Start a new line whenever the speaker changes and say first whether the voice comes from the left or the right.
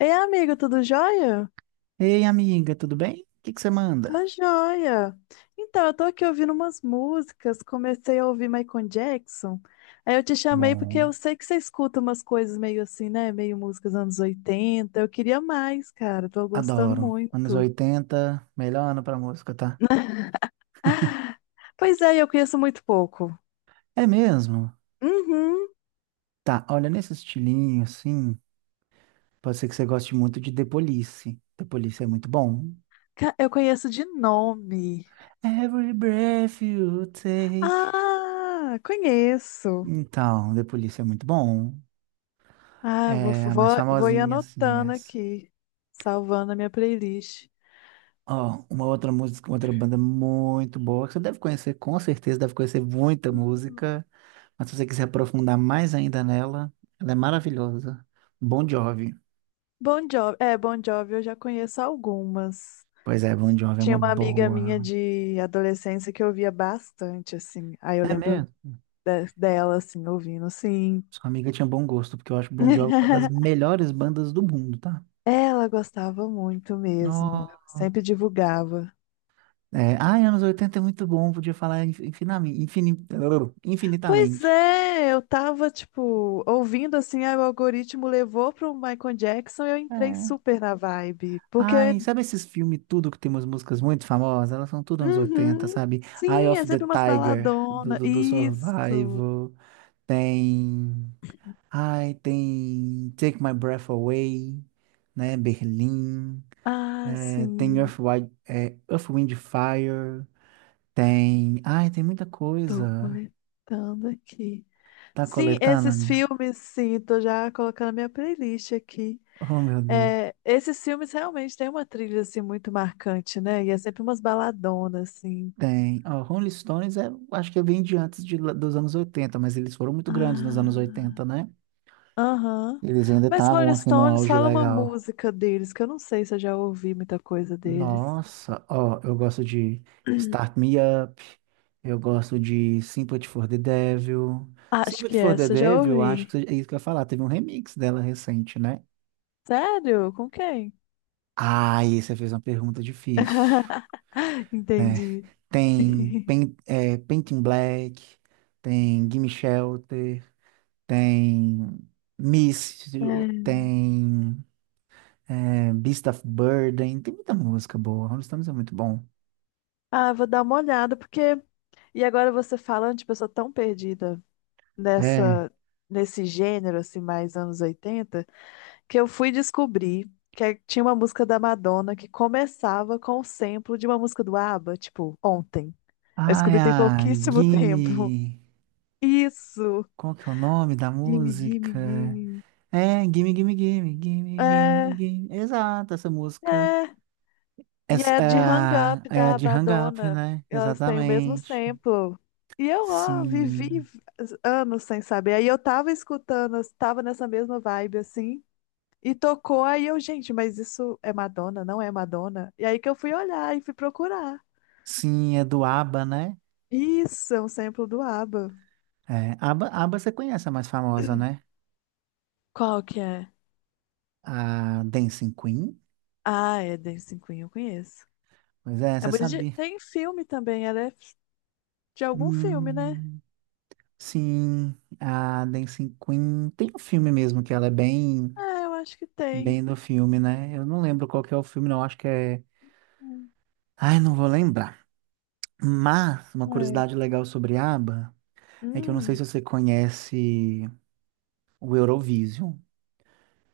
left: Ei, amigo, tudo jóia?
right: Ei, amiga, tudo bem? O que que você
left: Tô
right: manda?
left: jóia. Então, eu tô aqui ouvindo umas músicas, comecei a ouvir Michael Jackson. Aí eu te chamei porque
right: Bom,
left: eu sei que você escuta umas coisas meio assim, né? Meio músicas anos 80. Eu queria mais, cara. Tô gostando
right: adoro. Anos
left: muito.
right: 80, melhor ano pra música, tá?
left: Pois é, eu conheço muito pouco.
right: É mesmo?
left: Uhum.
right: Tá, olha, nesse estilinho, assim, pode ser que você goste muito de The Police. The Police é muito bom.
left: Eu conheço de nome.
right: Every breath you take.
left: Ah, conheço.
right: Então, The Police é muito bom.
left: Ah, vou,
right: É a mais
left: vou, vou ir
right: famosinha, assim, é
left: anotando
right: essa.
left: aqui, salvando a minha playlist.
right: Ó, uma outra música, uma outra banda muito boa, que você deve conhecer, com certeza deve conhecer muita música. Mas se você quiser aprofundar mais ainda nela, ela é maravilhosa. Bon Jovi.
left: Bon Jovi, é, Bon Jovi eu já conheço algumas.
right: Pois é, Bon Jovi é
left: Tinha
right: uma
left: uma amiga
right: boa.
left: minha de adolescência que eu ouvia bastante, assim. Aí eu
right: É
left: lembro
right: mesmo?
left: dela, assim, ouvindo, sim.
right: Sua amiga tinha bom gosto, porque eu acho Bon Jovi uma das melhores bandas do mundo, tá?
left: Ela gostava muito mesmo,
right: Nossa.
left: ela sempre divulgava.
right: É, ai, anos 80 é muito bom, podia falar infinitamente,
left: Pois
right: infinitamente.
left: é, eu tava, tipo, ouvindo, assim, aí o algoritmo levou pro Michael Jackson e eu entrei
right: É.
left: super na vibe. Porque,
right: Ai, sabe esses filmes tudo que tem umas músicas muito famosas? Elas são tudo anos 80,
left: uhum,
right: sabe? Eye
left: sim, é
right: of the
left: sempre umas
right: Tiger, do,
left: baladonas,
right: do, do
left: isso.
right: Survival. Tem. Ai, tem Take My Breath Away, né? Berlim,
left: Ah,
right: é, tem
left: sim.
right: Earth, Earth, Wind and Fire, tem. Ai, tem muita
left: Tô
right: coisa.
left: coletando aqui.
right: Tá
left: Sim,
right: coletando,
left: esses
right: amigo?
left: filmes, sim, tô já colocando na minha playlist aqui.
right: Oh, meu Deus.
left: É, esses filmes realmente têm uma trilha assim muito marcante, né? E é sempre umas baladonas, assim.
right: Tem. Ó, Rolling Stones, acho que vem de antes dos anos oitenta, mas eles foram muito grandes nos anos
left: Ah,
right: oitenta, né?
left: aham.
right: Eles ainda
left: Mas
right: estavam,
left: Rolling
right: assim, num
left: Stones
right: auge
left: fala uma
right: legal.
left: música deles, que eu não sei se eu já ouvi muita coisa deles.
right: Nossa, ó, eu gosto de Start Me Up, eu gosto de Sympathy for the Devil.
left: Acho
right: Sympathy
left: que
right: for the
left: essa eu já
right: Devil, eu acho
left: ouvi.
right: que é isso que eu ia falar, teve um remix dela recente, né?
left: Sério? Com quem?
right: Ah, e você fez uma pergunta difícil, né?
left: Entendi.
right: Tem Painting Black, tem Gimme Shelter, tem Miss,
left: É.
right: tem Beast of Burden, tem muita música boa, Rolling Stones é muito bom.
left: Ah, vou dar uma olhada, porque. E agora você falando, tipo, eu sou tão perdida
right: É.
left: nessa, nesse gênero, assim, mais anos 80, que eu fui descobrir tinha uma música da Madonna que começava com o sample de uma música do ABBA, tipo, ontem. Eu
right: Ah, é
left: descobri tem
right: a
left: pouquíssimo tempo.
right: Gimme.
left: Isso!
right: Qual que é o nome da
left: Gimme, gimme,
right: música?
left: gimme.
right: É, Gimme, Gimme, Gimme, Gimme, Gimme,
left: É,
right: Gimme. Exato, essa música.
left: é. E
right: Essa,
left: é de Hang Up
right: é a
left: da
right: de Hang Up,
left: Madonna.
right: né?
left: Elas têm o mesmo
right: Exatamente.
left: sample. E eu, ó, vivi
right: Sim.
left: anos sem saber. Aí eu tava escutando, eu tava nessa mesma vibe, assim. E tocou, aí eu, gente, mas isso é Madonna, não é Madonna? E aí que eu fui olhar e fui procurar.
right: Sim, é do ABBA, né?
left: Isso, é um sample do ABBA.
right: É, ABBA, ABBA você conhece a mais famosa, né?
left: Qual que é?
right: A Dancing Queen.
left: Ah, é Dancing Queen, eu conheço.
right: Pois é,
left: É
right: você
left: muito de...
right: sabia.
left: Tem filme também, ela é de algum filme, né?
right: Hum, sim, a Dancing Queen. Tem um filme mesmo que ela é bem.
left: Ah, eu acho que tem.
right: bem do filme, né? Eu não lembro qual que é o filme, não. Acho que é.
left: Hum,
right: Ai, não vou lembrar. Mas uma
left: É.
right: curiosidade legal sobre ABBA é que eu não sei
left: Hum.
right: se você conhece o Eurovision,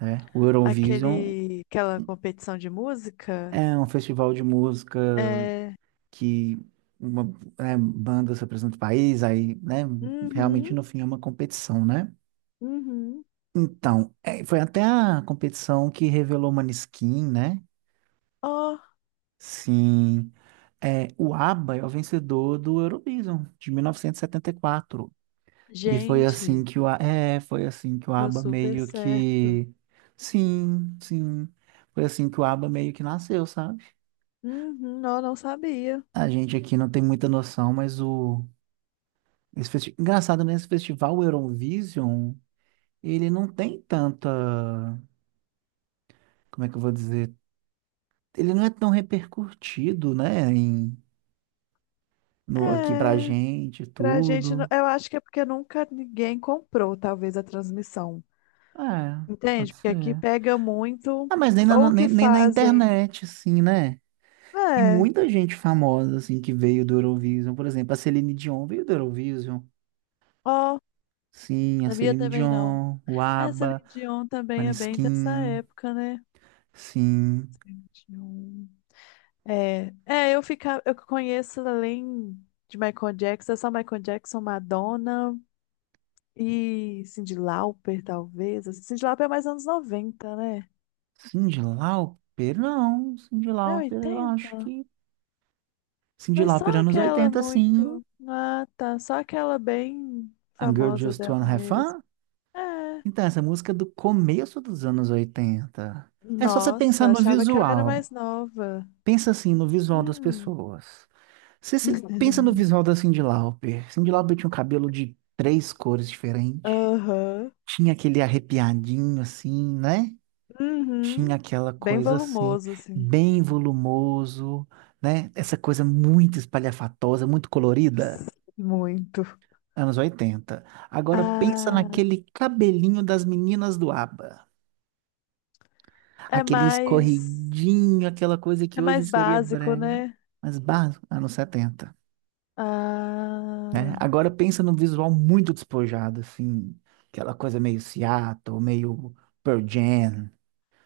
right: né? O Eurovision
left: Aquele, aquela competição de música?
right: é um festival de música
left: É.
right: que uma, né, bandas representam o país, aí, né? Realmente
left: Uhum,
right: no fim é uma competição, né?
left: uhum.
right: Então, foi até a competição que revelou Maneskin, né?
left: Oh,
right: Sim. É, o ABBA é o vencedor do Eurovision de 1974. E 74. E foi
left: gente,
right: assim que o foi assim que o
left: deu
right: ABBA
left: super
right: meio
left: certo.
right: que sim, sim. Foi assim que o ABBA meio que nasceu, sabe?
left: Uhum, eu não sabia.
right: A gente aqui não tem muita noção, mas engraçado nesse festival Eurovision, ele não tem tanta, como é que eu vou dizer? Ele não é tão repercutido, né, no aqui pra
left: É,
right: gente e
left: pra gente, não-
right: tudo.
left: eu acho que é porque nunca ninguém comprou, talvez, a transmissão.
right: É, pode
left: Entende? Porque aqui
right: ser.
left: pega muito,
right: Ah, mas nem na,
left: ou
right: nem,
left: que
right: nem na
left: fazem.
right: internet, assim, né? Tem
left: É,
right: muita gente famosa, assim, que veio do Eurovision. Por exemplo, a Celine Dion veio do Eurovision.
left: ó,
right: Sim, a
left: sabia
right: Celine
left: também não.
right: Dion, o
left: Essa
right: ABBA,
left: Celine Dion também é bem dessa
right: Maneskin,
left: época, né?
right: sim.
left: Celine Dion. É, é, eu fica, eu conheço além de Michael Jackson, é só Michael Jackson, Madonna e Cyndi Lauper, talvez. Assim, Cyndi Lauper é mais anos noventa, né?
right: Cyndi Lauper, não. Cyndi
left: É
right: Lauper, eu acho
left: oitenta.
right: que... Cyndi
left: Mas
right: Lauper,
left: só
right: anos
left: aquela
right: 80, sim.
left: muito. Ah, tá. Só aquela bem
right: A Girl
left: famosa
right: Just
left: dela
right: Wanna Have
left: mesmo.
right: Fun.
left: É.
right: Então, essa música é do começo dos anos 80. É só você pensar
left: Nossa,
right: no
left: achava que ela era
right: visual.
left: mais nova.
right: Pensa, assim, no visual das
left: Hum.
right: pessoas. Você pensa no visual da Cyndi Lauper. Cyndi Lauper tinha um cabelo de três cores diferentes.
left: Aham.
right: Tinha aquele arrepiadinho, assim, né? Tinha
left: Uhum.
right: aquela
left: Bem
right: coisa assim,
left: volumoso, assim.
right: bem volumoso, né? Essa coisa muito espalhafatosa, muito colorida.
left: Muito.
right: Anos 80. Agora pensa
left: Ah.
right: naquele cabelinho das meninas do ABBA.
left: É
right: Aquele
left: mais,
right: escorridinho, aquela coisa que
left: é
right: hoje
left: mais
right: seria
left: básico,
right: brega.
left: né?
right: Mas barro, anos setenta, né?
left: Ah,
right: Agora pensa num visual muito despojado, assim, aquela coisa meio Seattle, meio Pearl Jam,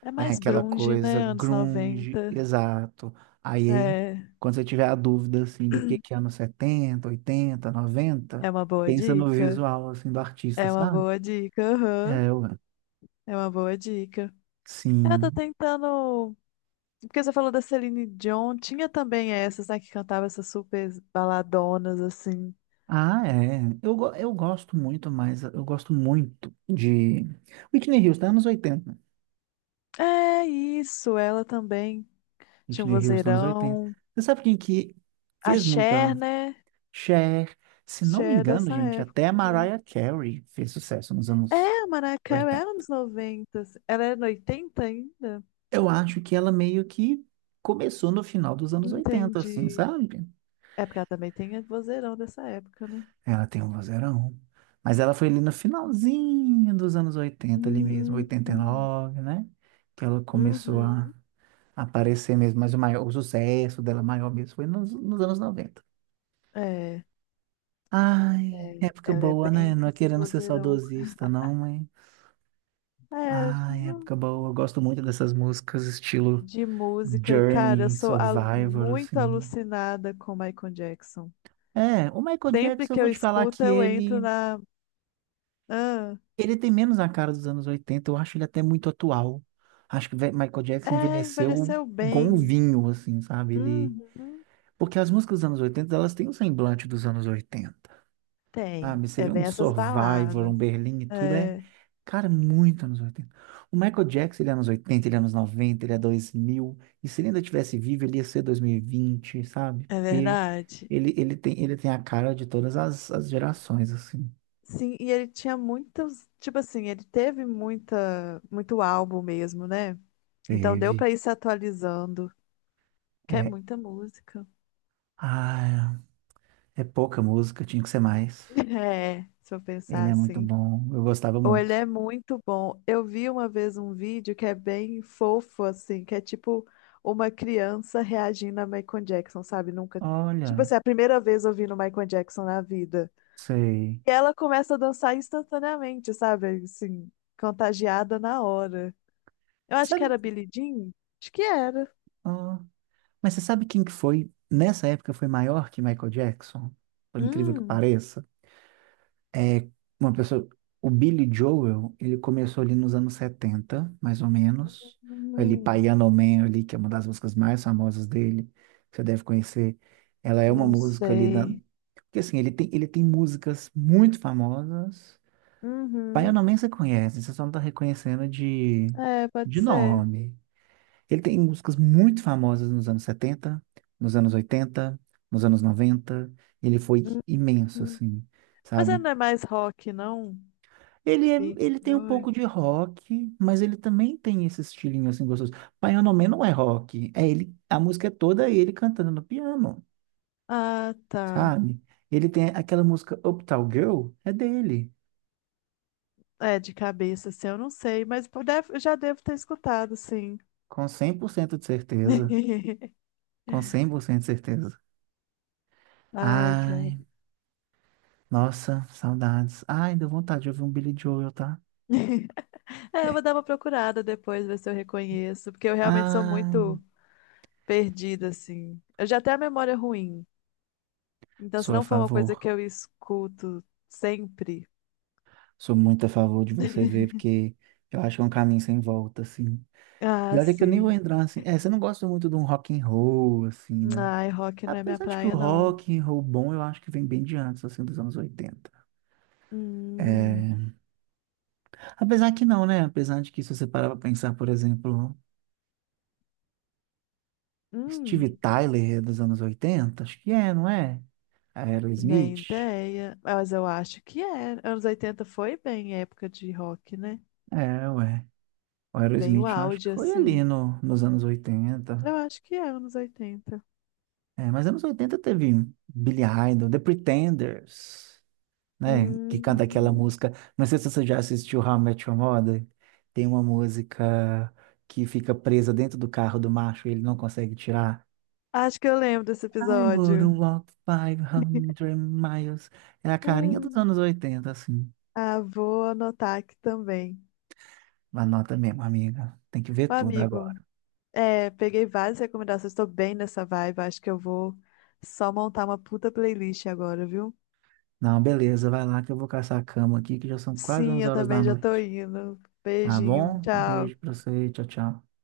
left: é
right: né?
left: mais
right: Aquela
left: grunge,
right: coisa
left: né? Anos
right: grunge,
left: 90.
right: exato. Aí,
left: É,
right: quando você tiver a dúvida, assim, do que é anos setenta, oitenta, noventa,
left: é uma boa
right: pensa no
left: dica.
right: visual, assim, do artista,
left: É uma
right: sabe?
left: boa dica, aham.
right: É, eu
left: É uma boa dica. Eu tô
right: sim.
left: tentando. Porque você falou da Celine Dion, tinha também essas, né, que cantava essas super baladonas, assim.
right: Ah, é. Eu gosto muito, mas eu gosto muito de Whitney Houston, anos oitenta.
left: É isso, ela também tinha um
right: Whitney Houston, anos oitenta.
left: vozeirão.
right: Você sabe quem que
left: A
right: fez
left: Cher,
right: muita
left: né?
right: Cher. Se não me
left: Cher
right: engano,
left: dessa
right: gente,
left: época
right: até a
left: também.
right: Mariah Carey fez sucesso nos
left: É,
right: anos
left: a Mariah Carey era
right: 80.
left: nos 90, assim. Ela era no oitenta ainda?
right: Eu acho que ela meio que começou no final dos anos 80, assim,
left: Entendi.
right: sabe?
left: É porque ela também tem a vozeirão dessa época, né?
right: Ela tem um vozeirão. Mas ela foi ali no finalzinho dos anos oitenta, ali mesmo, oitenta e
left: Hum,
right: nove, né? Que ela começou
left: uhum.
right: a aparecer mesmo. Mas o maior, o sucesso dela maior mesmo foi nos anos 90.
left: É,
right: Ai,
left: é.
right: época
left: Ela é
right: boa, né?
left: bem
right: Não
left: com
right: é
left: esses
right: querendo ser
left: vozeirão.
right: saudosista, não, mas
left: É,
right: É
left: não-
right: época boa. Eu gosto muito dessas músicas estilo
left: de música. Cara, eu
right: Journey,
left: sou
right: Survivor,
left: muito
right: assim.
left: alucinada com Michael Jackson.
right: É, o Michael
left: Sempre
right: Jackson, eu
left: que
right: vou
left: eu
right: te falar
left: escuto,
right: que
left: eu entro
right: ele,
left: na. Ah,
right: ele tem menos a cara dos anos 80. Eu acho ele até muito atual. Acho que Michael Jackson
left: é,
right: envelheceu
left: envelheceu
right: igual um
left: bem.
right: vinho, assim, sabe?
left: Uhum.
right: Porque as músicas dos anos 80, elas têm um semblante dos anos 80.
left: Tem.
right: Sabe? Você
left: É,
right: vê um
left: vem essas
right: Survivor,
left: baladas.
right: um Berlim e tudo
left: É.
right: cara, é muito anos 80. O Michael Jackson, ele é anos 80, ele é anos 90, ele é 2000. E se ele ainda tivesse vivo, ele ia ser 2020, sabe?
left: É
right: Porque
left: verdade.
right: ele tem a cara de todas as gerações, assim.
left: Sim, e ele tinha muitos, tipo assim, ele teve muita, muito álbum mesmo, né? Então deu
right: Teve.
left: pra ir se atualizando, que é
right: É,
left: muita música.
right: ah, é pouca música, tinha que ser mais.
left: É, se eu pensar
right: Ele é muito
left: assim.
right: bom, eu gostava
left: Ou ele
right: muito.
left: é muito bom. Eu vi uma vez um vídeo que é bem fofo, assim, que é tipo uma criança reagindo a Michael Jackson, sabe? Nunca. Tipo
right: Olha,
left: assim, é a primeira vez ouvindo Michael Jackson na vida.
right: sei.
left: E ela começa a dançar instantaneamente, sabe? Assim, contagiada na hora. Eu acho que
right: Sabe?
left: era Billie Jean. Acho que era.
right: Mas você sabe quem que foi, nessa época, foi maior que Michael Jackson? Por incrível que
left: Hum,
right: pareça. É uma pessoa... O Billy Joel, ele começou ali nos anos 70, mais ou menos. Ali,
left: Hum,
right: Piano Man, ali, que é uma das músicas mais famosas dele, que você deve conhecer. Ela é uma
left: não
right: música ali da...
left: sei.
right: Porque, assim, ele tem músicas muito famosas.
left: Uhum.
right: Piano Man você conhece, você só não tá reconhecendo
left: É, pode
right: de
left: ser.
right: nome. Ele tem músicas muito famosas nos anos 70, nos anos 80, nos anos 90. Ele foi imenso,
left: Uhum.
right: assim,
left: Mas ela
right: sabe?
left: não é mais rock, não?
right: Ele, é,
left: Billie
right: ele tem um
left: Joy.
right: pouco de rock, mas ele também tem esse estilinho, assim, gostoso. Piano Man não é rock, é ele, a música é toda ele cantando no piano,
left: Ah, tá.
right: sabe? Ele tem aquela música Uptown Girl, é dele,
left: É, de cabeça, assim, eu não sei, mas eu eu já devo ter escutado, sim.
right: com 100% de certeza, com 100% de certeza.
left: Ai, cara.
right: Ai, nossa, saudades. Ai, deu vontade de ouvir um Billy Joel, tá?
left: É, eu vou dar uma procurada depois, ver se eu reconheço, porque eu realmente sou
right: Ah,
left: muito perdida, assim. Eu já tenho a memória ruim. Então, se
right: sou a
left: não for uma coisa que
right: favor.
left: eu escuto sempre.
right: Sou muito a favor de você ver, porque eu acho que é um caminho sem volta, assim. E
left: Ah,
right: olha que eu nem vou
left: sim.
right: entrar assim. É, você não gosta muito de um rock and roll, assim, né?
left: Ai, rock não é minha
right: Apesar de que o
left: praia, não.
right: rock and roll bom, eu acho que vem bem de antes, assim, dos anos oitenta.
left: Hum,
right: É... Apesar que não, né? Apesar de que se você parar pra pensar, por exemplo, Steve
left: hum,
right: Tyler é dos anos oitenta, acho que é, não é?
left: nem
right: Aerosmith?
left: ideia. Ah, mas eu acho que é. Anos 80 foi bem época de rock, né?
right: É, ué. O
left: Bem o
right: Aerosmith eu acho
left: auge,
right: que foi
left: assim.
right: ali no, nos anos oitenta.
left: Eu acho que é anos oitenta.
right: É, mas anos 80 teve Billy Idol, The Pretenders, né? Que canta aquela
left: Hum,
right: música. Não sei se você já assistiu How I Met Your Mother. Tem uma música que fica presa dentro do carro do macho e ele não consegue tirar.
left: acho que eu lembro desse
right: I would
left: episódio.
right: walk five hundred miles. É a carinha dos anos 80, assim.
left: Ah, vou anotar aqui também.
right: Anota mesmo, amiga. Tem que ver
left: Ô,
right: tudo
left: amigo,
right: agora.
left: é, peguei várias recomendações, tô bem nessa vibe, acho que eu vou só montar uma puta playlist agora, viu?
right: Não, beleza, vai lá que eu vou caçar a cama aqui, que já são quase
left: Sim,
right: 11
left: eu
right: horas da
left: também já tô
right: noite.
left: indo.
right: Tá
left: Beijinho,
right: bom? Um
left: tchau.
right: beijo pra você, tchau, tchau.